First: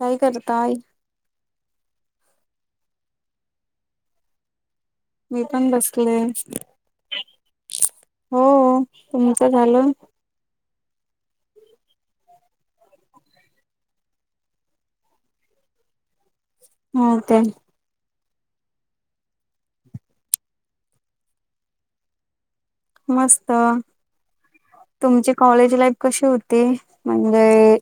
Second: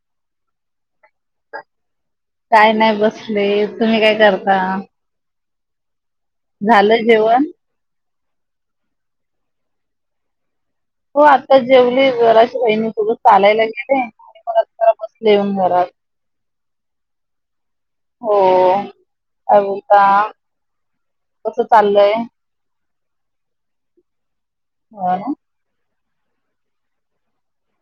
काय करताय. काय नाय बसले तुम्ही काय करता? मी पण बसले. झालं जेवण? हो तुमचं झालं? हो आता जेवली जराची बहिणी सोबत चालायला गेले. आणि परत जरा बसले येऊन घरात. हो काय. हो काय बोलता कस चाललंय? मस्त हो ना तुमचे कॉलेज लाईफ कशी होती म्हणजे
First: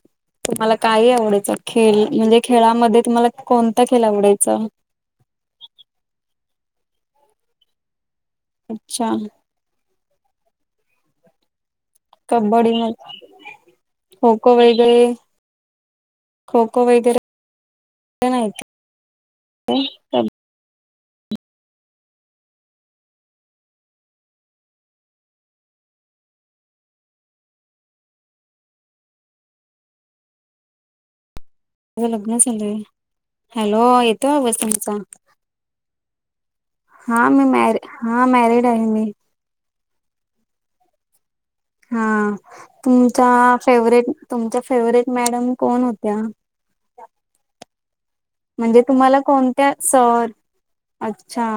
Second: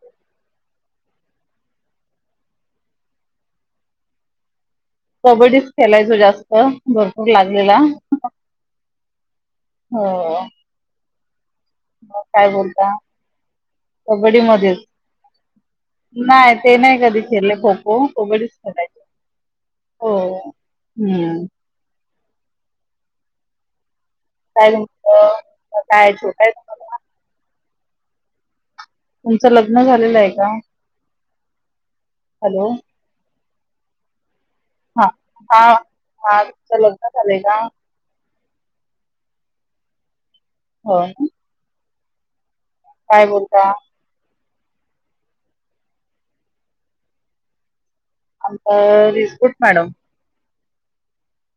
तुम्हाला काही आवडायचं खेल म्हणजे खेळामध्ये तुम्हाला कोणता खेल आवडायचा? कबड्डीच खेलाचो जास्त भरपूर लागलेला. अच्छा हो. म काय कबड्डी बोलता म खो कबड्डी खो मध्येच वगैरे नाय खो ते खो नाय कधी वगैरे खेलेले खो खो कब्बडीच खेलायचे. काय हम्म काय तुमच्या मं काय छोटा हाय का तुमचं लग्न झालेलं आहे का? माझं लग्न झालय. हॅलो हॅलो येतो आवाज तुम हा हा हा तुमच लग्न हा झालंय मी का? मॅर हा मॅरिड आहे मी. होय न हा तुमचा बोलता फेवरेट तुमच्या फेवरेट मॅडम कोण होत्या? म्हणजे आमचं तुम्हाला रिसबूट कोणत्या मॅडम सर अच्छा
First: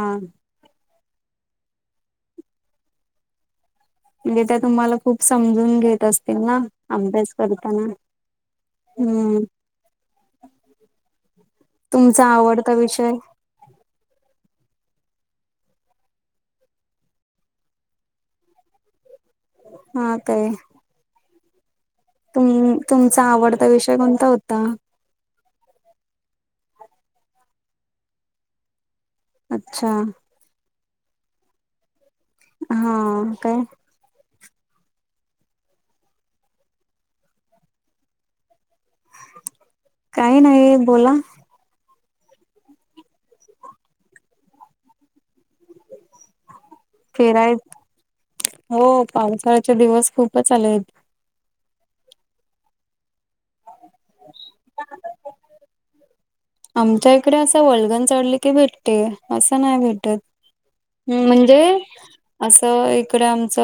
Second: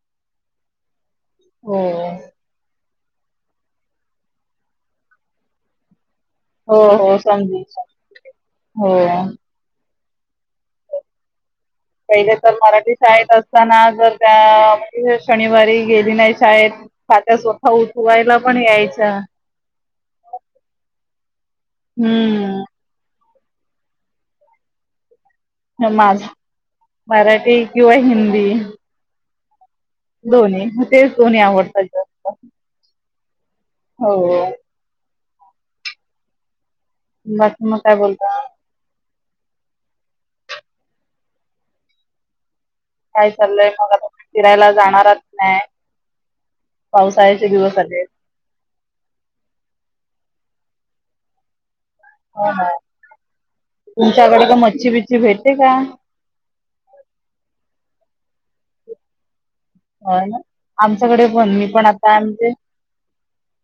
हो. म्हणजे त्या तुम्हाला खूप समजून घेत अस तील ना हो हो अभ्यास समजू करताना हो हूं [unintelligible] पहिले तर मराठी शाळेत असताना. जर त्या म्हणजे शनिवारी गेली नाय शाळेत का त्या स्वतः उठवायला पण यायच्या. हा काय हम्म तुम तुमचा आवडता विषय कोणता होता? हं माझ मराठी किंवा हिंदी अच्छा. दोन्ही मं तेच दोन्ही आवडतात जास्त हा काय हो. बाकी मग काय बोलता?. काही नाही बोला काय चाललंय मला आता फिरायला जाणार आहात की नाय. पावसाळ्याचे फिराय दिवस आलेत. हो पावसाळ्याचे दिवस खूपच आले आहेत. ह तुमच्याकडे का मच्छी बिच्छ भेटते का, आमच्या इकडे असं वल्गन चढली की भेटते असं नाय भेट हो टत ना आमच्याकडे पण म्हणजे मी पण आता म्हणजे असं इकडे आमच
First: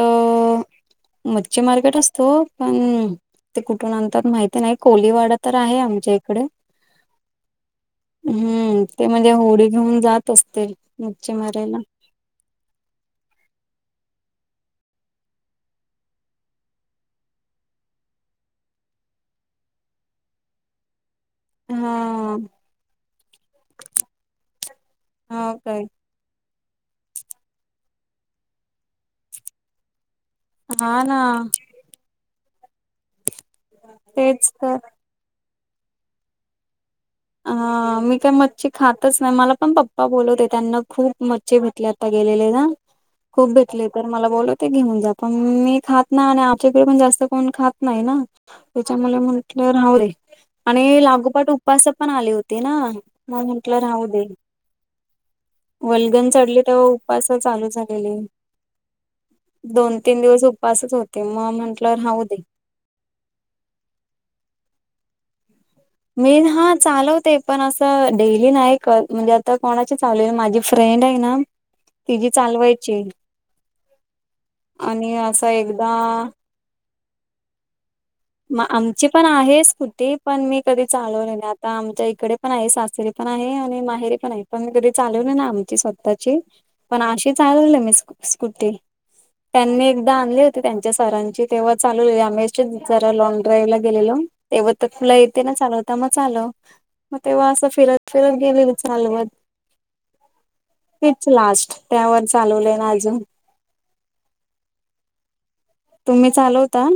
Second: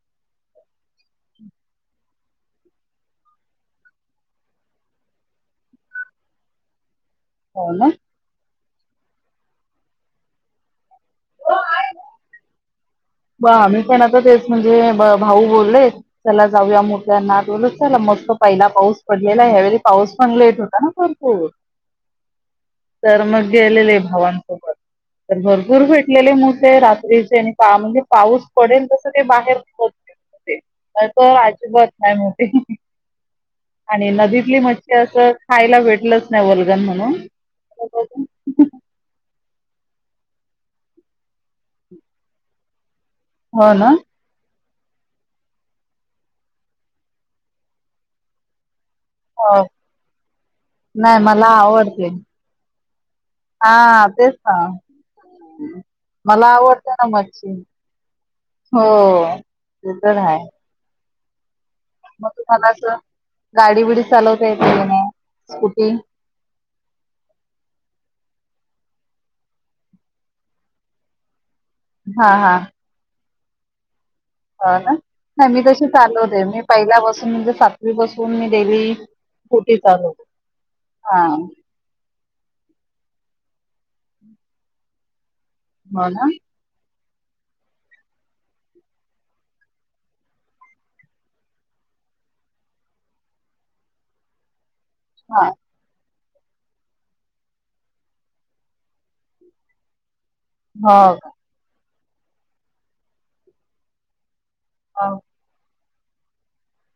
मच्छ मार्केट असतो पण ते कुठून अंतात माहिती नाही कोलीवाडा तर आहे आमच्या इकडे हो ना हम्म ते म्हणजे होडी घेऊन जात असते मच्छी मारायला ब मीही पण आता तेच म्हणजे भाऊ बोलले. चला जाऊया मोठ्यांना बोल चला मस्त पहिला पाऊस पडलेला ह्यावेळी पाऊस पण लेट होता ना. हो हा तर मग गेलेले भावांसोबत तर हो काय भरपूर भेट िकलेले मसे रात्रीचे आणि म्हणजे पाऊस पडेल तस ते बाहेर हा ना प अजिबात नाही मोठे आणि तेच नदीतली तर मच्छी असते. खायला भेटलच नाही वलगन म्हणून ह मी काय मच्छ. खातच नाही मला पण पप्पा बोलवते त्यांना खूप मज्छचे भेतले आता गेलेले ना. खूप हो ना भेटली तर मला बोलत. ते घेऊन जा पण मी खात ना आणि आमच्याकडे पण जास्त कोण खात नाही. ना. त्याच्यामुळे हो म्हंटलं राह रे आणि नाही मला लागोपाठ उपास आवडते. पण आले होते. ना. म म्हटलं हा राहू दे. तेच ना वल्गन मला चढली तेव्हा आवडते ना उपसा मच्छी चालू झालेली. हो ते पण आहे. पासच होते मग म्हंटलंवर राऊ दे. मला अस गाडी बुडी चालवता यने स्कुटी मी हा चालवते पण असं डेली नाही कर म्हणजे आता कोणाची चालले माझी फ्रेंड आहे ना ह ति जी चालवायची. ह ना आणि असं नाही मी तशी एकदा चालवते मी पहिल्यापासून म्हणजे सातवीपसून म आमची पण आहेच कुती पण मी कधी हा चालवले नाही आता आमच्या इकडे पण आहे सासरी पण आहे आणि माहेरी पण आहे पण कधी चालव ना आम हो ना स्वतःची पण अशी चाल मी स्कूटी त्यांनी एकदा आणली होती त्यांच्या सरांची तेव्हा चालू आमेश जरा लॉग ड्राईव ला गेलेलो तेव तर फुला येते हा ना चाल. ता मग चाल मग तेव्हा असं फिरत फिरत गेलेल चालवत. हो का तेच लास्ट त्यावर चालवले ना अजून हा. तुम्ही चालवता?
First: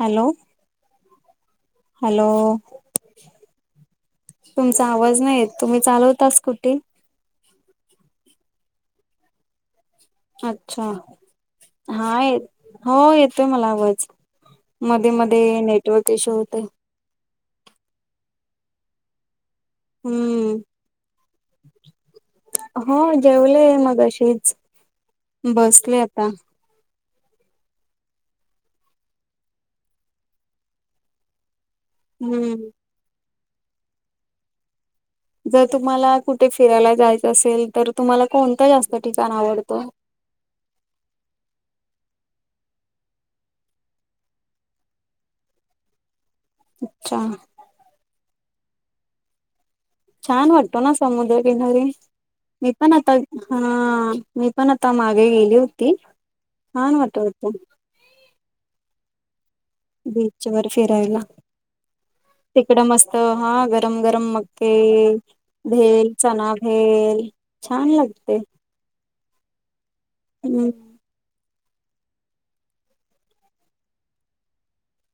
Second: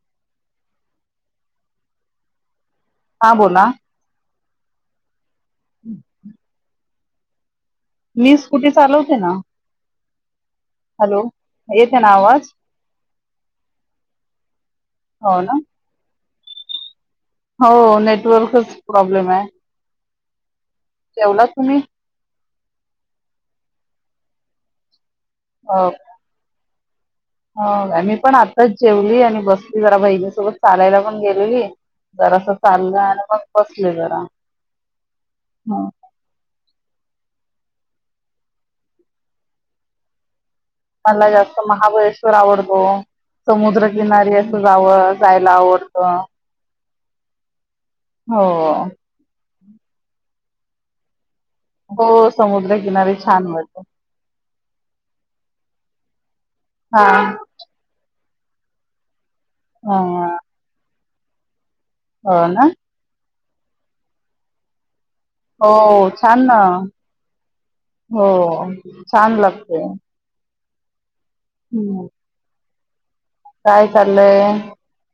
हॅलो. हॅलो. हां बोला. तुमचा आवाज नाही तुम्ही चालवता स्कुटी मी स् कुठे चालवते ना. अच्छा हॅलो येते ना हा य आवाज हो येतोय मला आवाज मध्ये हो ना मध्ये नेटवर्क इशू होते. हो नेटवर्कच प्रॉब्लेम आहे हम्म तेव्हा तुम्ही हो जेवलेय मग अशीच हो बसले आता हो मी पण आताच जेवली आणि बसली जरा बहिणीसोबत चालायला पण गेलेली जरास हम्म चाललं आणि मग बसले जरा जर हं तुम्हाला कुठे फिरायला जायचं असेल तर तुम्हाला कोणतं जास्त ठिकाण आवडतं मला जास्त महाबळेश्वर आवडतो समुद्रकिनारी असं जावं जायला आवडत. अच्छा हो छान वाटतो ना समुद्रकिनारी हो मी पण आता समुद्रकिनारी छान हा वाटतं मी पण आता मागे गेली होती छान हा होत होता हा बीच वर फिरायला हो ना तिकडं मस्त तर हा गरम गरम मकई हो भेल छान चणा ना भेल छान लागते हो छान लागतेय हम्म हम्म काय चाललंय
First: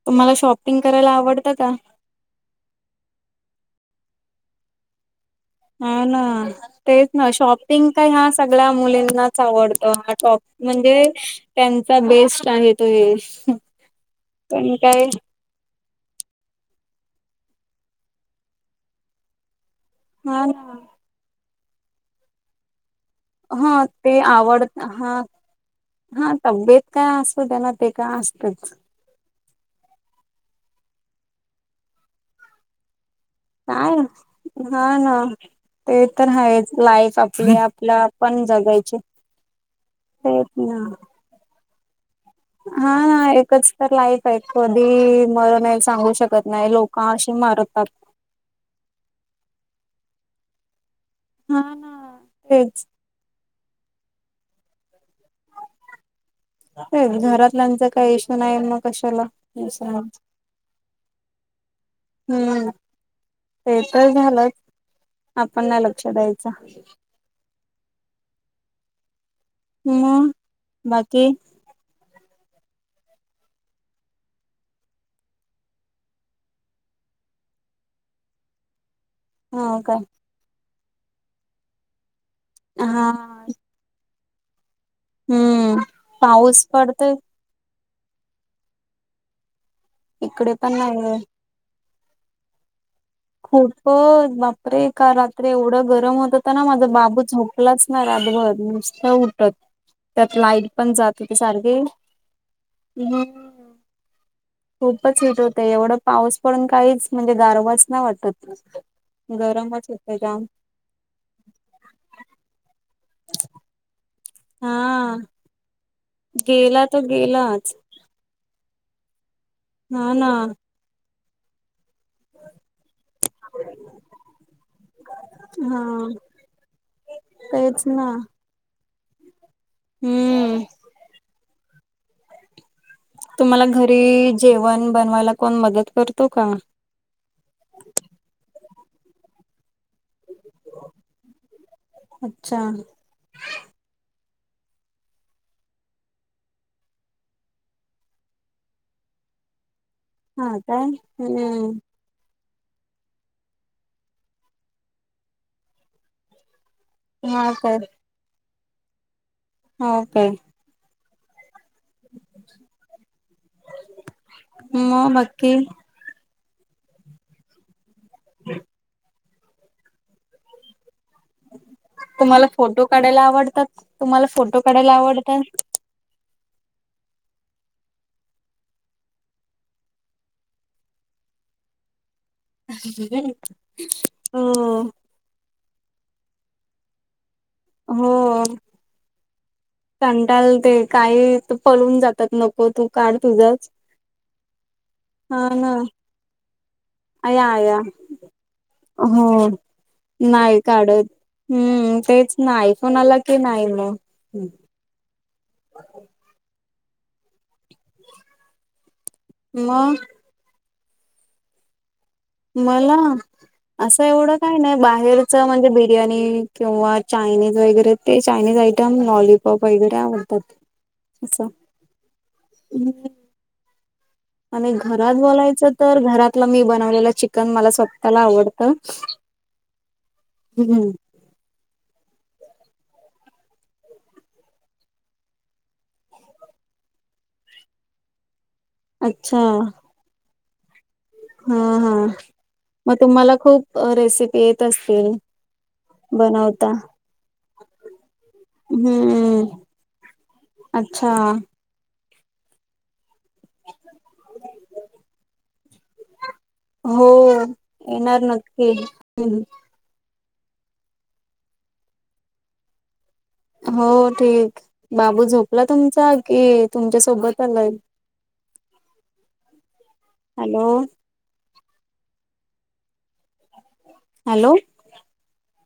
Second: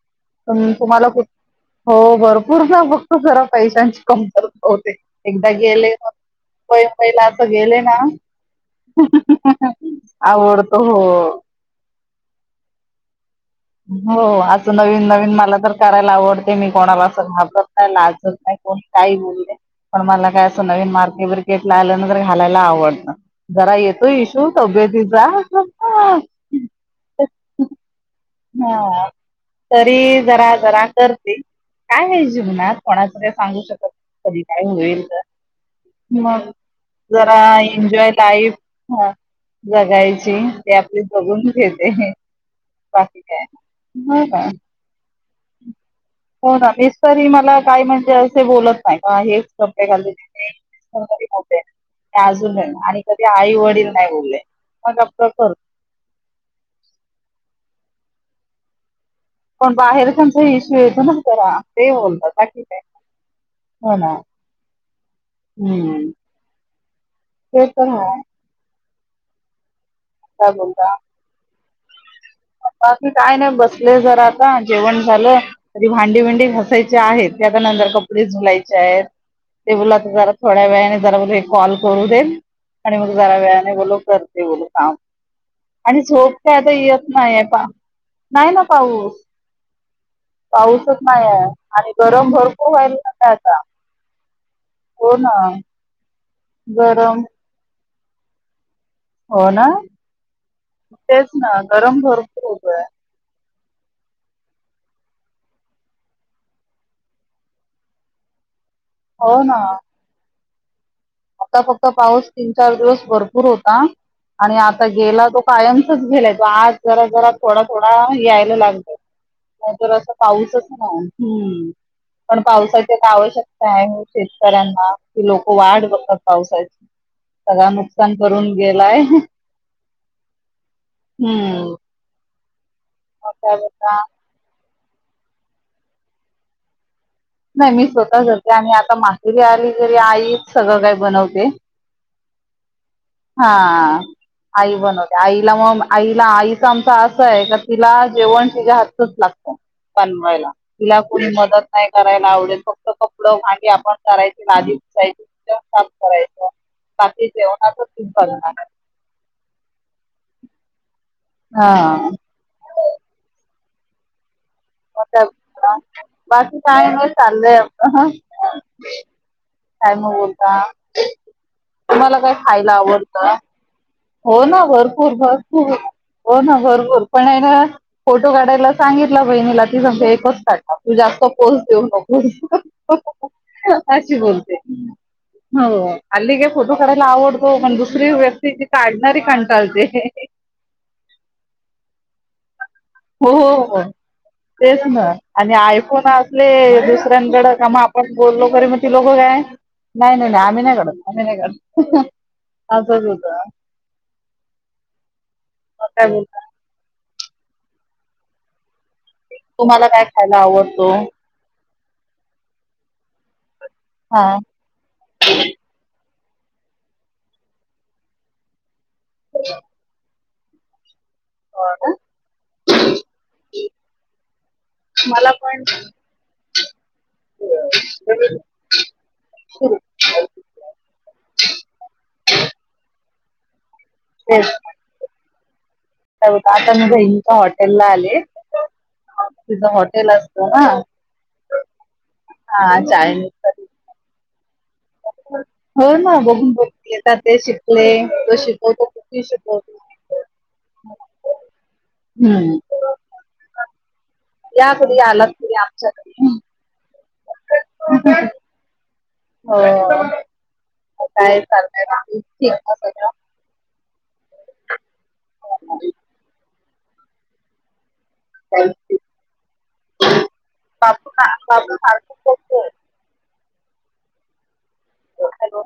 तुम्हाला शॉपिंग करायला तुम्हालाठ आवडतं का? हो भरपूर ना फक्त जरा पैशांची कमतर होते एकदा गेले हा ना मुंबई तेच मुंबईला ना असं गेले शॉपिंग ना काही हा सगळ्या मुलींनाच आवडतो ॉप आवडतो हो म्हणजे त्यांचा बेस्ट आहे तो हे हो असं पण नवीन काय नवीन मला तर, करायला आवडते मी कोणाला असं घाबरत नाही लाजत नाही कोण काही बोलते. पण मला हा काय ना. असं नवीन मार्केवरर केटला आलं नंतर घालायला आवडतं. जरा हा येतो ते इशू आवड हा तब्यतीचा. हा तब्येत काय असतो त्याना ते का अस हा तरी जरा जरा करतील काय आहे जीवनात कोणाकडे सांगू शकत काय कधी टाम हा होईल तर ना. ते तर मग आहेच लाईफ जरा आपली आपल्या एन्जॉय आपण ताईफ जगायची ह जगायची तेच ते ना आपली बघून घेते हा ना बाकी काय एकच तर हो लाईफ आहे का कधी मर नाही सांगू शकत नाही लोक अशी मारतात जसे बोलत हेचप घा हा ना. अजून तेच आणि त आई वडील नाही बोलले मग आप करत ते घरातल्यांचा काय इशू नाही मग कशाला पण बाहेर दुसऱ्यांच त्यांचा इश्यू येतो ना करा ते हम्म बोलतकीठी आहे ते तर झालं आपण नाही लक्ष हम्म द्यायचं ते तरण ह हम् का बोलता क बाकी काय नाही बसले जर आता जेवण झालं तरी भांडी भंडी घासायचे आहेत क आता नंतर कपडे धुलायचे आहेत ते हो काय बलाता जरा थोड्या वेळाने जरा ब कॉल करू देईल आणि मग जरा हा वेळाने बोल कर ते बोल का हम्म आणि झोप काय पाऊस आता येत पडतोय नाही नाही ना पाऊस इकडे पण पाऊसच नाहीये. नाहीय आणि गरम भरपूर व्हायला आता खूप बापरे का हो ना रात्री एवढं गरम होतं तर ना माझं गरम बाबूच होप लाच नाही अभ हो उठत ना त्यात लाईट पण जात तेच होते ना सारखे गरम भरपूर होतोय हम् खूपच हीट होतं एवढं पाऊस पडून काहीच म्हणजे दारवाज ना वाटत हो गरमच होतं जाम फक्ता फक्त पाऊस तीन चार दिवस भरपूर होता आणि आता हा गेला तो कायम ेय आज गेला तो जरा जरा थोडा गेलाच थोड मला यायला लागतंतर असं हा ना पाऊसच नाम् पण पावसाची का आवश्यकता आहे शेतकऱ्यांना कि लोक हा वाढ बघत पावसा सगळा तेच ना नुकसान करून गेलाय हम्म हम्म मग काय तुम्हाला बघा घरी जेवण बनवायला कोण मदत करतो का नाही मी स्वतः होतेे आणि आता माातीरी आली वगैरे आई सगळं का बनवते अच्छा हा आई बनवते आईला मग आईला आईच आमच असं आहे का तिला जेवण तिच्या हातच लागतं बनवायला हा काय तिला कोणी मदत हम्म नाही करायला आवडेल फक्त कपड भांडी आपण करायची लादीी उचायची काम करायचं हा पाकीचेना त काय खठीप भ लाे ओके हा ह बाकी बाकी काय नाही चाललंय कायम होता तुम्हाला काय तुम्हाला खायला फोटो आवडत [inaudible] हो ना काढायला भरपूर आवडतात भरपूर हो ना भरपूर पण आहे ना फोटो काढायला सांगितला बहिणीला ती समज एकच काढला तू जास्त पोस् देऊ नको अशी हो बोलते हो अली काे फोटो काढायला आवडतो पण दुसरी व्यक्तीची काढणारी कंटाळते कंडाल ते काही पलून जातात नको तू काढ हो हो तुझंच हो तेच ना हा आणि ना आयफोन असले या दुसऱ्यांकडं का म या आपण बोललो खरी मग त लोकं हो काय नाही नाही नाही आम्ही नाही काढत आम्ही नाही हम्म कात तेच ना आ आयफोन आला होत की नाही मग बोलता तुम्हाला मग काय खायला आवडतो मला असं हा एवढं काय नाही बाहेरच म्हणजे बिर्याणी किंवा चायनीज वगैरे ते चायनीज आयटम लॉलीपॉप वगैरे आवडतात असं हो आणि घरात मला पण बोलायचं तर घरातलं मी बनवलेलं चिकन मला स्वतःला आवडत तर हम्म हम्म ते आताझ हिंका हॉटेल ला आले अच्छा तिच हॉटेल असत ना हा हा हा मग चायनीज तुम्हाला साठी खूप रेसिपी येत असतील हो ना बघून बनवता बघेत ते शिकले तो श हम्म अच्छा हम्म याक आला तुरी आमच्याकडे हो येणार नक्की हम्म. हो काय चालतय सग हो ठीक बाबू झोपला तुमचा कि तुमच्या सोबत आलाय हॅलो बापू का बापू का हॅलो हॅलो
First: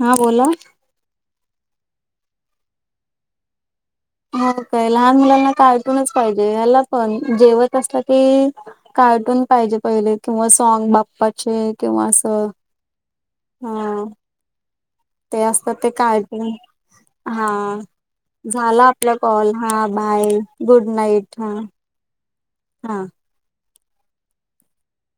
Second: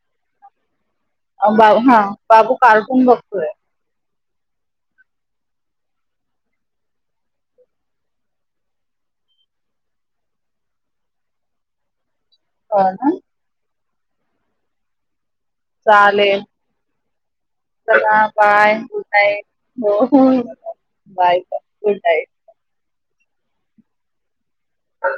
हा बोला बा हा बापू कार्टून बघतोय हो काय लहान मुलांना काळटूनच पाहिजे ह्याला पण जेवत असलं की कार्टून पाहिजे पहिले किंवा सॉग बाप्पाचे किंवा असं हो ना हा ते असतात ते चालेल काळजी हा. चला बाय झाला गुड आपला नाईट कॉल हा बाय गुड नाईट हा. उट आहे. हा. अ.